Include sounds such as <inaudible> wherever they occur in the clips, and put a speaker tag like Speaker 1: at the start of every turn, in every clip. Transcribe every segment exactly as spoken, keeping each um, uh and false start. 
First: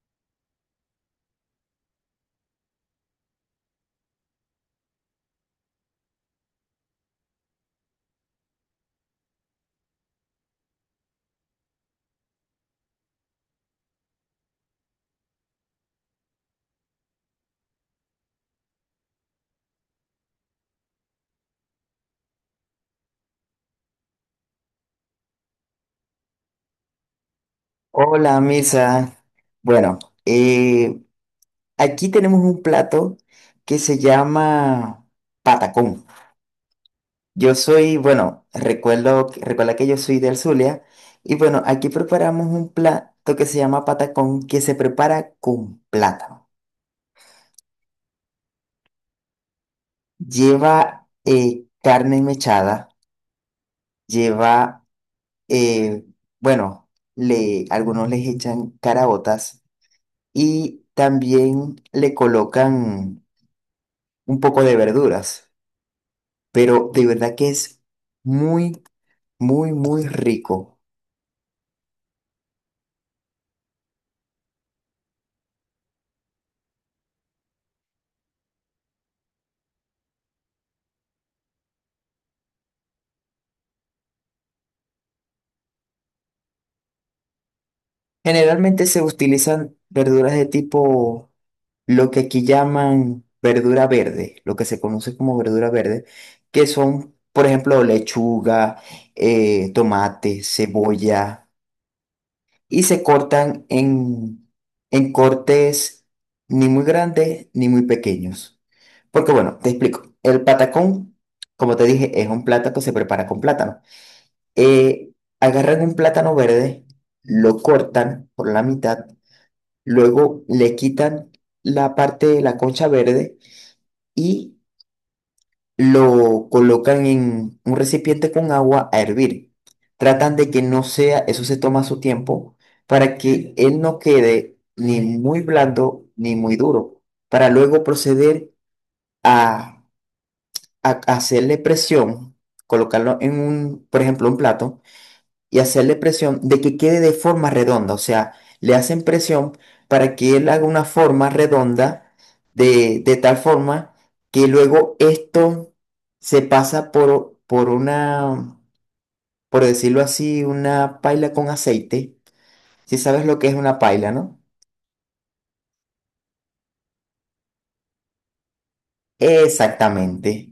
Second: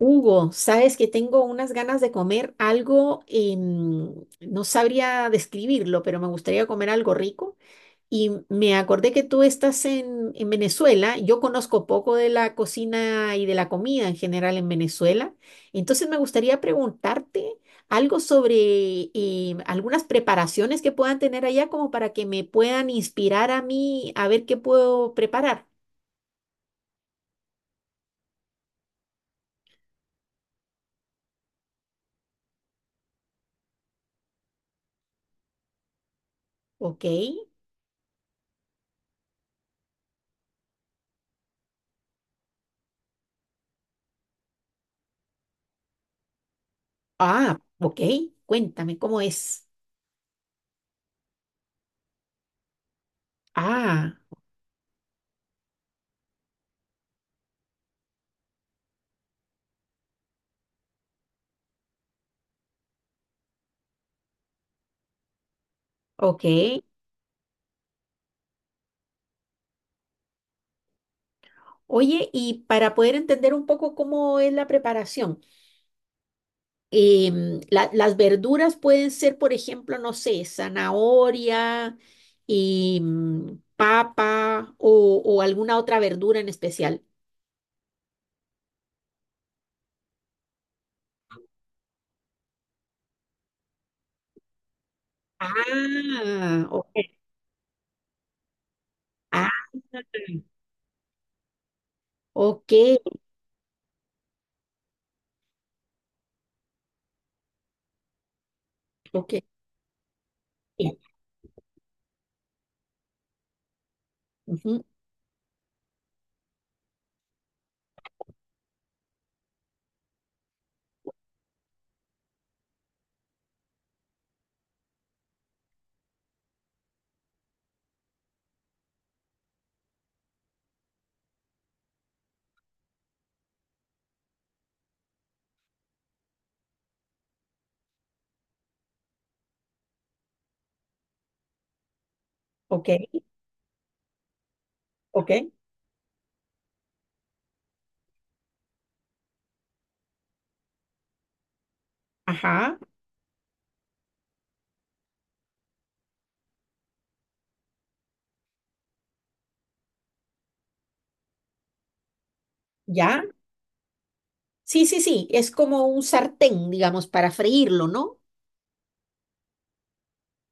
Speaker 1: Hugo, sabes que tengo unas ganas de comer algo, em, no sabría describirlo, pero me gustaría comer algo rico. Y me acordé que tú estás en, en Venezuela. Yo conozco poco de la cocina y de la comida en general en Venezuela. Entonces me gustaría preguntarte algo sobre em, algunas preparaciones que puedan tener allá como para que me puedan inspirar a mí a ver qué puedo preparar.
Speaker 2: Hola, Misa. Bueno, eh, aquí tenemos un plato que se llama patacón.
Speaker 1: ¿Ok?
Speaker 2: Yo soy, bueno, recuerdo, recuerda que yo soy del Zulia y bueno, aquí preparamos un plato que se llama patacón que se prepara con plátano.
Speaker 1: Ah, ok. Cuéntame, ¿cómo es?
Speaker 2: Lleva eh, carne mechada,
Speaker 1: Ah,
Speaker 2: lleva, eh, bueno, le, algunos les echan caraotas y también le colocan un poco de verduras.
Speaker 1: ok.
Speaker 2: Pero de verdad que es muy, muy, muy rico.
Speaker 1: Oye, y para poder entender un poco cómo es la preparación, em, la- las verduras pueden ser, por ejemplo, no sé, zanahoria, y mm, papa o, o alguna otra verdura en especial.
Speaker 2: Generalmente se utilizan verduras de tipo, lo que aquí llaman verdura verde, lo que se conoce como verdura verde,
Speaker 1: Ah,
Speaker 2: que
Speaker 1: ok.
Speaker 2: son, por ejemplo, lechuga,
Speaker 1: Ah,
Speaker 2: eh, tomate, cebolla,
Speaker 1: ok,
Speaker 2: y se cortan en, en cortes ni muy grandes ni muy pequeños. Porque
Speaker 1: ok.
Speaker 2: bueno, te explico, el
Speaker 1: Sí,
Speaker 2: patacón, como te dije, es un plato que se prepara con plátano.
Speaker 1: ujú.
Speaker 2: eh, agarran un plátano verde, lo cortan por la mitad, luego le quitan la parte de la concha verde y lo colocan en un recipiente con agua a hervir. Tratan de que no sea, eso se toma su tiempo, para que él no quede ni muy blando ni muy duro, para luego proceder a, a hacerle presión,
Speaker 1: Ok,
Speaker 2: colocarlo en un, por ejemplo, un plato
Speaker 1: ok.
Speaker 2: y hacerle presión de que quede de forma redonda. O sea, le hacen presión para que él haga una forma redonda
Speaker 1: Ajá,
Speaker 2: de, de tal forma que luego esto se pasa por, por una, por decirlo así, una paila con aceite. Si
Speaker 1: ya.
Speaker 2: sabes lo que es una paila, ¿no?
Speaker 1: Sí, sí, sí. Es como un sartén, digamos, para freírlo, ¿no?
Speaker 2: Exactamente.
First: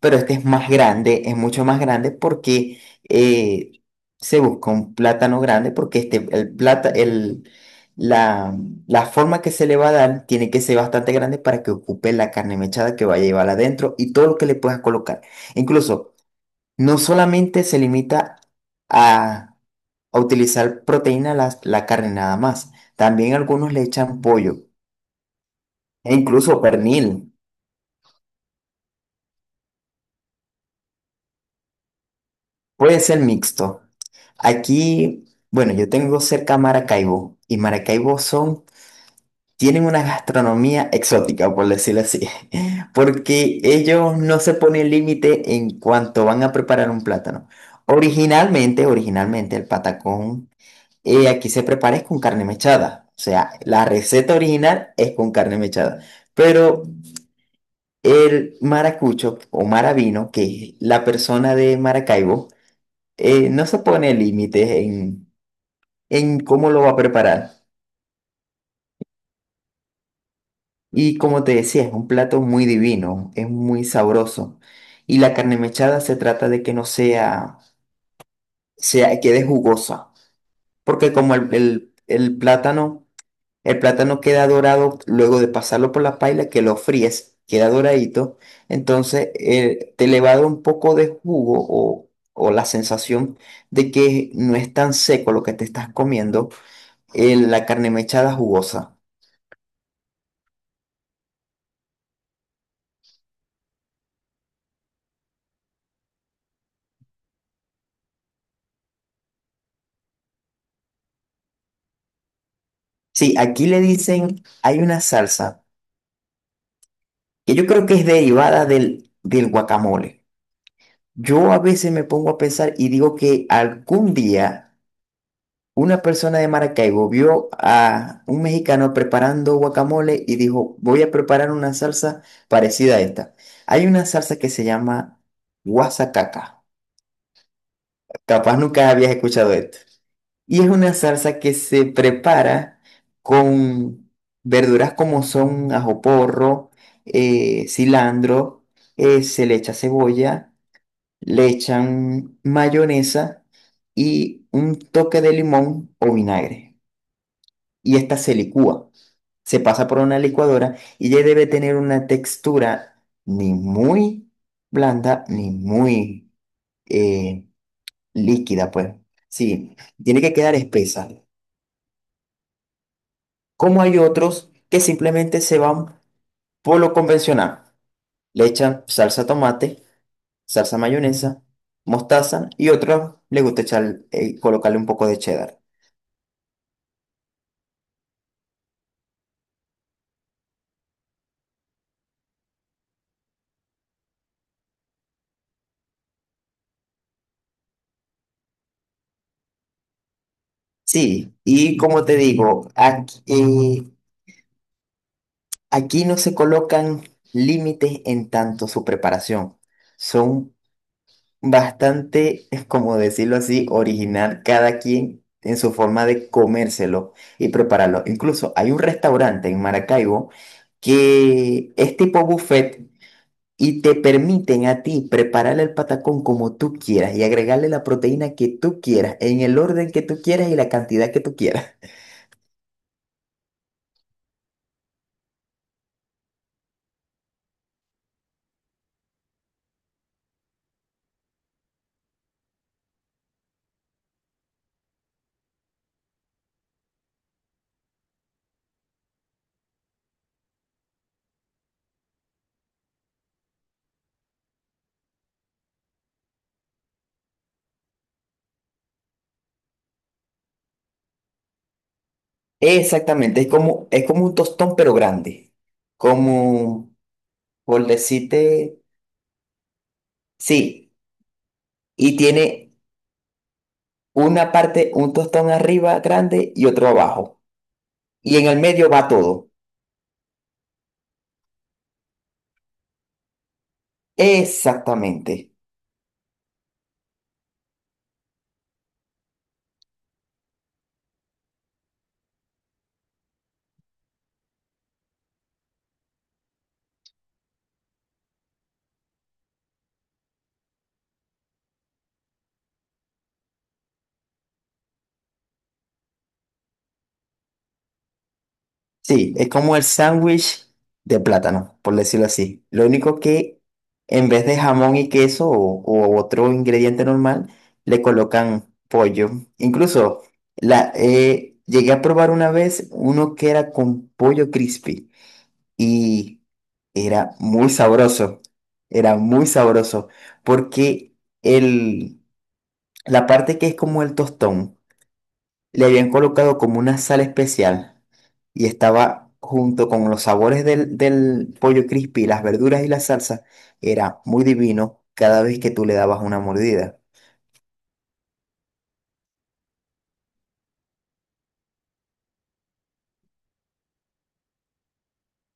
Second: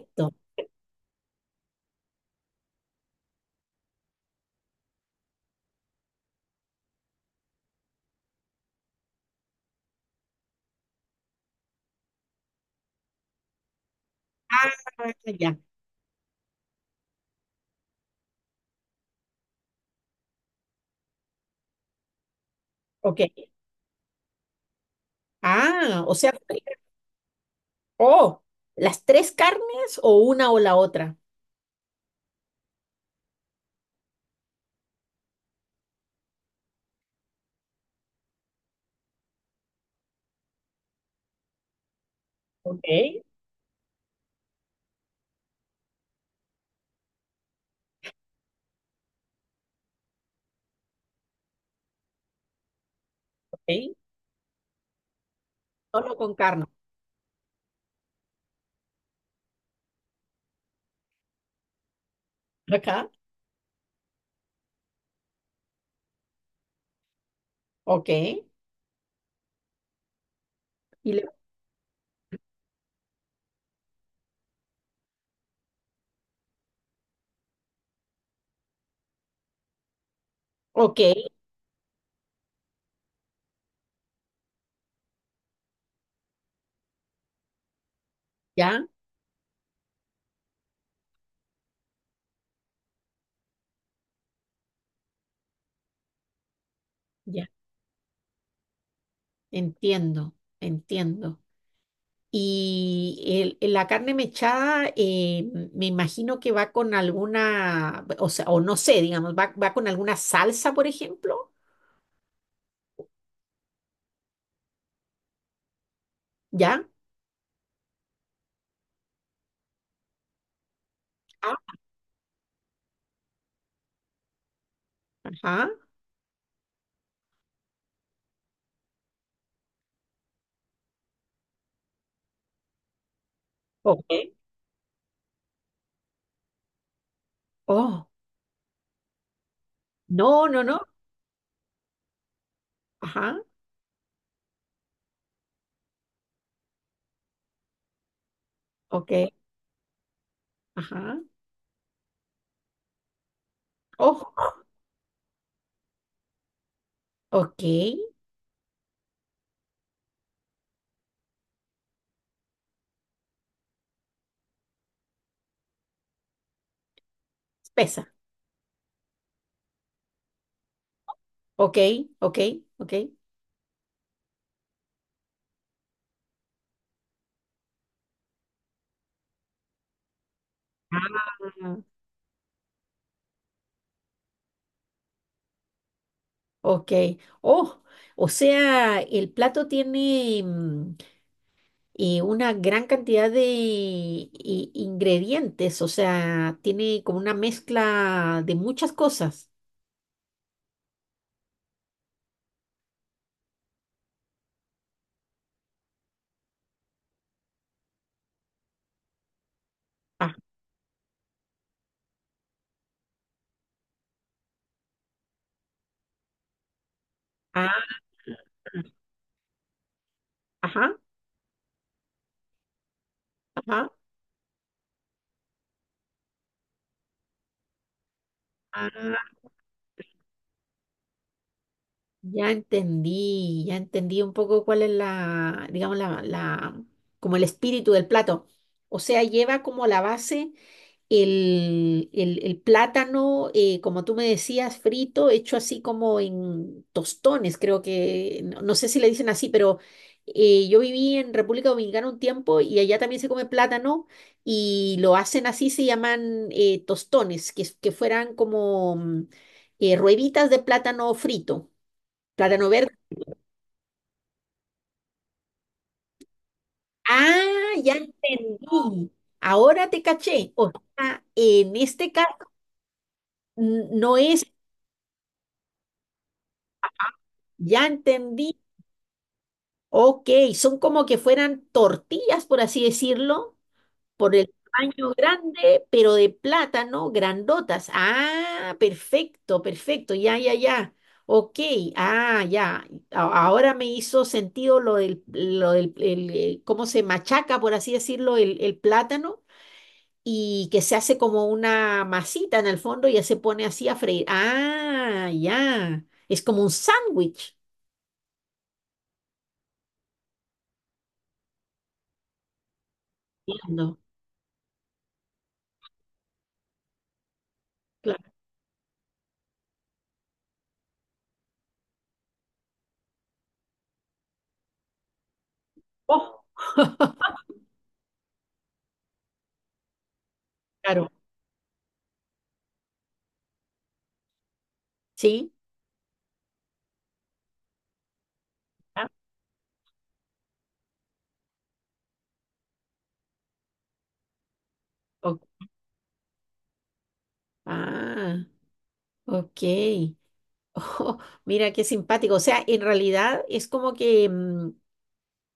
Speaker 2: Pero este es más grande, es mucho más grande porque eh, se busca un plátano grande porque este, el plata, el, la, la forma que se le va a dar tiene que ser bastante grande para que ocupe la carne mechada que vaya a llevar adentro y todo lo que le puedas
Speaker 1: Ah,
Speaker 2: colocar.
Speaker 1: ya.
Speaker 2: Incluso, no solamente se limita a, a utilizar proteína la, la carne nada más,
Speaker 1: Ok.
Speaker 2: también algunos le echan pollo
Speaker 1: Ah,
Speaker 2: e
Speaker 1: o sea,
Speaker 2: incluso pernil.
Speaker 1: oh, ¿las tres carnes o una o la otra?
Speaker 2: Puede ser mixto. Aquí, bueno, yo tengo cerca Maracaibo y Maracaibo son, tienen una gastronomía exótica, por decirlo así,
Speaker 1: Ok,
Speaker 2: <laughs> porque ellos no se ponen límite en cuanto van a preparar un plátano. Originalmente, originalmente el patacón eh, aquí se prepara es con carne mechada, o sea,
Speaker 1: ok.
Speaker 2: la receta original es con carne mechada,
Speaker 1: Solo con carne.
Speaker 2: pero el maracucho o maravino, que es la persona de Maracaibo,
Speaker 1: Acá.
Speaker 2: eh, no se pone límites en en cómo lo va a preparar.
Speaker 1: Ok. Y
Speaker 2: Y
Speaker 1: le-
Speaker 2: como te decía, es un plato muy divino, es muy sabroso. Y la carne mechada se trata de que no sea, sea, quede jugosa,
Speaker 1: ok,
Speaker 2: porque como el, el- el plátano, el plátano queda dorado luego de pasarlo por la paila, que lo fríes, queda doradito,
Speaker 1: ya,
Speaker 2: entonces eh, te le va a dar un poco de jugo o, o la sensación de que no es tan seco lo que te estás comiendo, eh,
Speaker 1: ya.
Speaker 2: la carne mechada jugosa.
Speaker 1: Entiendo, entiendo. Y el- la carne mechada, eh, me imagino que va con alguna, o sea, o no sé, digamos, va, va con alguna salsa, por ejemplo.
Speaker 2: Sí, aquí le dicen, hay una salsa
Speaker 1: ¿Ya?
Speaker 2: que yo creo que es derivada del, del guacamole. Yo
Speaker 1: Ah,
Speaker 2: a veces me pongo a pensar y digo que algún día
Speaker 1: ajá.
Speaker 2: una persona de Maracaibo vio a un mexicano preparando guacamole y dijo, voy a preparar una salsa parecida a esta. Hay una
Speaker 1: Ok.
Speaker 2: salsa que se llama guasacaca.
Speaker 1: Oh,
Speaker 2: Capaz nunca habías escuchado esto.
Speaker 1: no, no,
Speaker 2: Y es
Speaker 1: no.
Speaker 2: una salsa que se prepara
Speaker 1: Ajá.
Speaker 2: con verduras como son ajo porro, eh, cilantro,
Speaker 1: Ok.
Speaker 2: eh, se le echa cebolla,
Speaker 1: Ajá.
Speaker 2: le echan mayonesa y
Speaker 1: Oh.
Speaker 2: un toque de limón o vinagre.
Speaker 1: Ok,
Speaker 2: Y esta se licúa, se pasa por una licuadora y ya debe tener una textura ni muy blanda ni muy eh,
Speaker 1: espesa.
Speaker 2: líquida, pues. Sí, tiene que quedar espesa.
Speaker 1: Ok, ok, ok.
Speaker 2: Como hay otros que simplemente se van por lo convencional. Le echan salsa tomate, salsa mayonesa,
Speaker 1: Ah,
Speaker 2: mostaza y otros le gusta echar, eh, colocarle un poco de cheddar.
Speaker 1: ok. Oh, o sea, el plato tiene mm, eh, una gran cantidad de i- ingredientes, o sea, tiene como una mezcla de muchas cosas.
Speaker 2: Sí, y como te digo, aquí, eh, aquí no se colocan límites en tanto su preparación.
Speaker 1: Ah,
Speaker 2: Son bastante, es como decirlo así, original cada quien en su forma de comérselo y
Speaker 1: ah,
Speaker 2: prepararlo. Incluso hay un restaurante en Maracaibo
Speaker 1: ajá,
Speaker 2: que es tipo buffet y
Speaker 1: ajá.
Speaker 2: te permiten a ti preparar el patacón como tú quieras y agregarle la proteína que tú quieras,
Speaker 1: Ah,
Speaker 2: en el orden que tú quieras y la cantidad que tú quieras. <laughs>
Speaker 1: ya entendí, ya entendí un poco cuál es la, digamos, la, la, como el espíritu del plato. O sea, lleva como la base. El, el- el plátano, eh, como tú me decías, frito, hecho así como en tostones, creo que, no, no sé si le dicen así, pero eh, yo viví en República Dominicana un tiempo y allá también se come plátano y lo hacen así, se llaman eh, tostones, que, es- que fueran como mm, eh, rueditas de plátano frito, plátano verde.
Speaker 2: Exactamente, es como, es como un tostón pero grande, como
Speaker 1: Ah,
Speaker 2: por
Speaker 1: ya
Speaker 2: decirte,
Speaker 1: entendí. Ahora te caché. O
Speaker 2: sí,
Speaker 1: sea, en este
Speaker 2: y
Speaker 1: caso,
Speaker 2: tiene...
Speaker 1: n- no es,
Speaker 2: una parte, un tostón arriba grande y otro abajo.
Speaker 1: ya
Speaker 2: Y en
Speaker 1: entendí.
Speaker 2: el medio va todo.
Speaker 1: Ok, son como que fueran tortillas, por así decirlo, por el tamaño
Speaker 2: Exactamente.
Speaker 1: grande, pero de plátano, grandotas. Ah, perfecto, perfecto, ya, ya, ya. Ok, ah, ya. A- Ahora me hizo sentido lo del, lo del, el, eh, cómo se machaca, por así decirlo, el, el plátano y que se hace como una masita en el fondo y ya se pone así a freír. Ah, ya. Es como un sándwich.
Speaker 2: Sí, es como el sándwich de plátano, por decirlo así. Lo único que
Speaker 1: Entiendo.
Speaker 2: en vez de jamón y queso o, o otro ingrediente normal, le
Speaker 1: Claro.
Speaker 2: colocan pollo. Incluso la, eh, llegué a probar una vez uno que era con pollo crispy y
Speaker 1: Oh,
Speaker 2: era muy sabroso. Era muy sabroso
Speaker 1: claro,
Speaker 2: porque el la parte que es como el tostón,
Speaker 1: sí.
Speaker 2: le habían colocado como una sal especial y estaba junto con los sabores del, del pollo crispy, las verduras y la salsa, era muy divino cada
Speaker 1: O-
Speaker 2: vez que tú le dabas una mordida.
Speaker 1: ah, ok. <laughs> Ojo, mira qué simpático. O sea, en realidad es como que, mm,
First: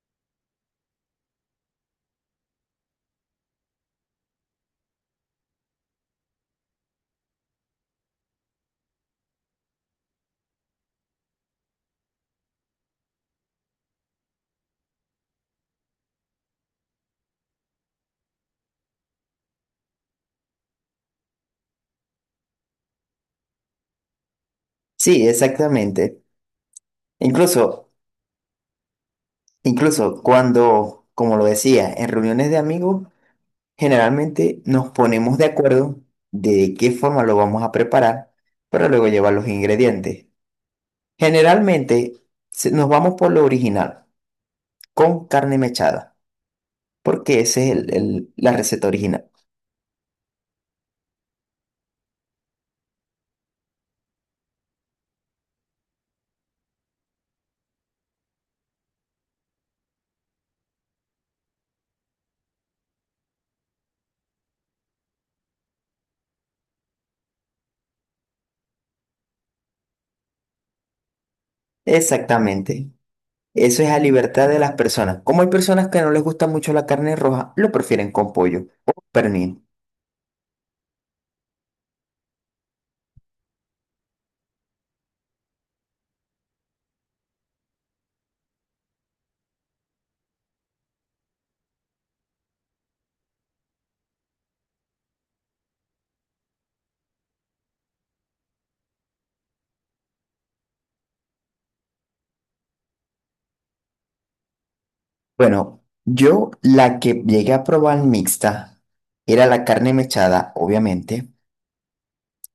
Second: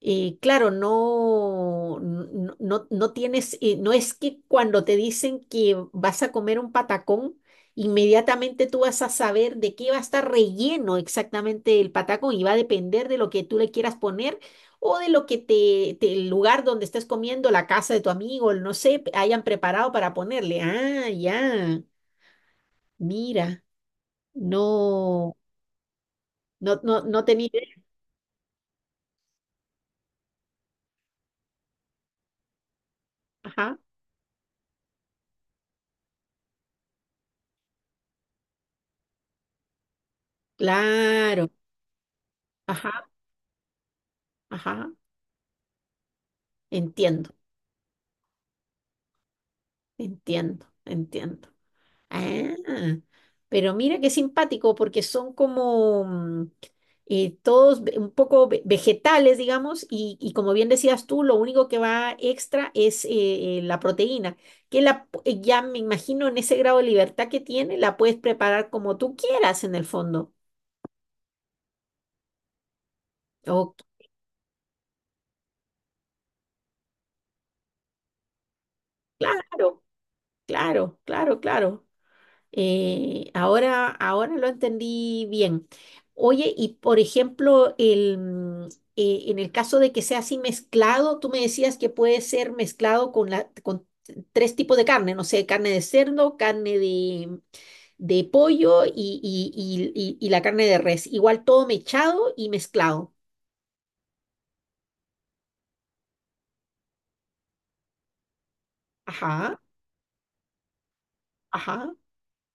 Speaker 1: eh, claro, no, no, no, no tienes, eh, no es que cuando te dicen que vas a comer un patacón, inmediatamente tú vas a saber de qué va a estar relleno exactamente el patacón y va a depender de lo que tú le quieras poner o de lo que te, te- el lugar donde estés comiendo, la casa de tu amigo, el no sé, hayan preparado para ponerle. Ah, ya. Mira.
Speaker 2: Sí,
Speaker 1: No,
Speaker 2: exactamente.
Speaker 1: no, no, no tenía idea.
Speaker 2: Incluso, incluso cuando, como lo decía, en reuniones de amigos,
Speaker 1: Ajá,
Speaker 2: generalmente nos ponemos de acuerdo de qué forma lo vamos a preparar para luego llevar los ingredientes.
Speaker 1: claro.
Speaker 2: Generalmente se- nos
Speaker 1: Ajá,
Speaker 2: vamos por lo original.
Speaker 1: ajá.
Speaker 2: Con carne mechada,
Speaker 1: Entiendo,
Speaker 2: porque esa es el- el- la receta original.
Speaker 1: entiendo, entiendo. Ah, pero mira qué simpático, porque son como mm, eh, todos ve- un poco ve- vegetales, digamos, y, y como bien decías tú, lo único que va extra es eh, eh, la proteína, que la, pu- eh, ya me imagino en ese grado de libertad que tiene, la puedes preparar como tú quieras en el fondo.
Speaker 2: Exactamente.
Speaker 1: Oh,
Speaker 2: Eso es a libertad de las personas. Como hay personas que no les gusta mucho la carne roja, lo prefieren con pollo o pernil.
Speaker 1: claro, claro, claro, claro. Eh, ahora, ahora lo entendí bien. Oye, y por ejemplo, el, mm, eh, en el caso de que sea así mezclado, tú me decías que puede ser mezclado con, la, con tres tipos de carne, no sé, carne de cerdo, carne de, de pollo y, y, y, y- y la carne de res. Igual todo mechado y mezclado.
Speaker 2: Bueno, yo la que llegué a probar mixta era
Speaker 1: Ajá,
Speaker 2: la carne mechada, obviamente.
Speaker 1: ajá,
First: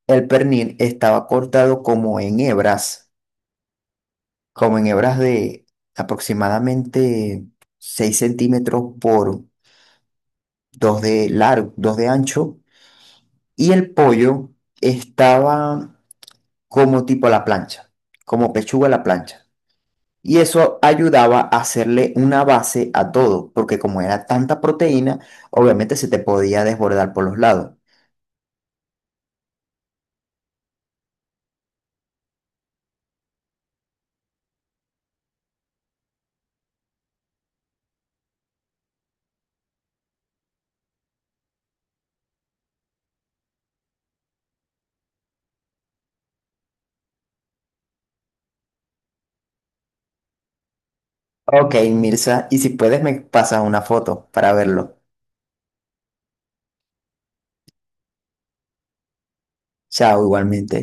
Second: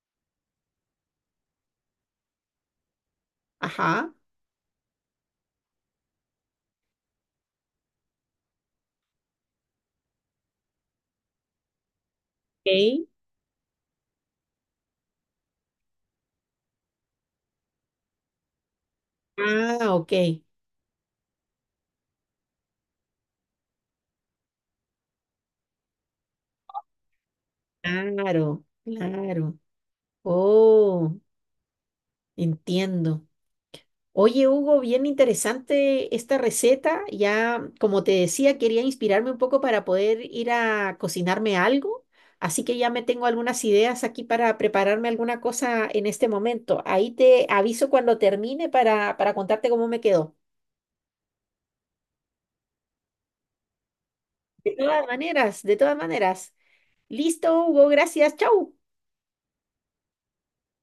Speaker 2: El pernil estaba cortado como en hebras,
Speaker 1: ajá.
Speaker 2: como en hebras de aproximadamente seis centímetros por dos de largo, dos de ancho.
Speaker 1: Ok.
Speaker 2: Y el pollo estaba como tipo a la plancha, como pechuga a la plancha.
Speaker 1: Ah, ok.
Speaker 2: Y eso ayudaba a hacerle una base a todo, porque como era tanta proteína, obviamente se te podía desbordar por los lados.
Speaker 1: Claro, claro. Oh, entiendo. Oye, Hugo, bien interesante esta receta. Ya, como te decía, quería inspirarme un poco para poder ir a cocinarme algo. Así que ya me tengo algunas ideas aquí para prepararme alguna cosa en este momento. Ahí te aviso cuando termine para, para contarte cómo me quedó.
Speaker 2: Ok, Mirza, y si puedes me pasas una foto para
Speaker 1: De
Speaker 2: verlo.
Speaker 1: todas maneras, de todas maneras. Listo, Hugo, gracias. Chau.
Speaker 2: Chao, igualmente.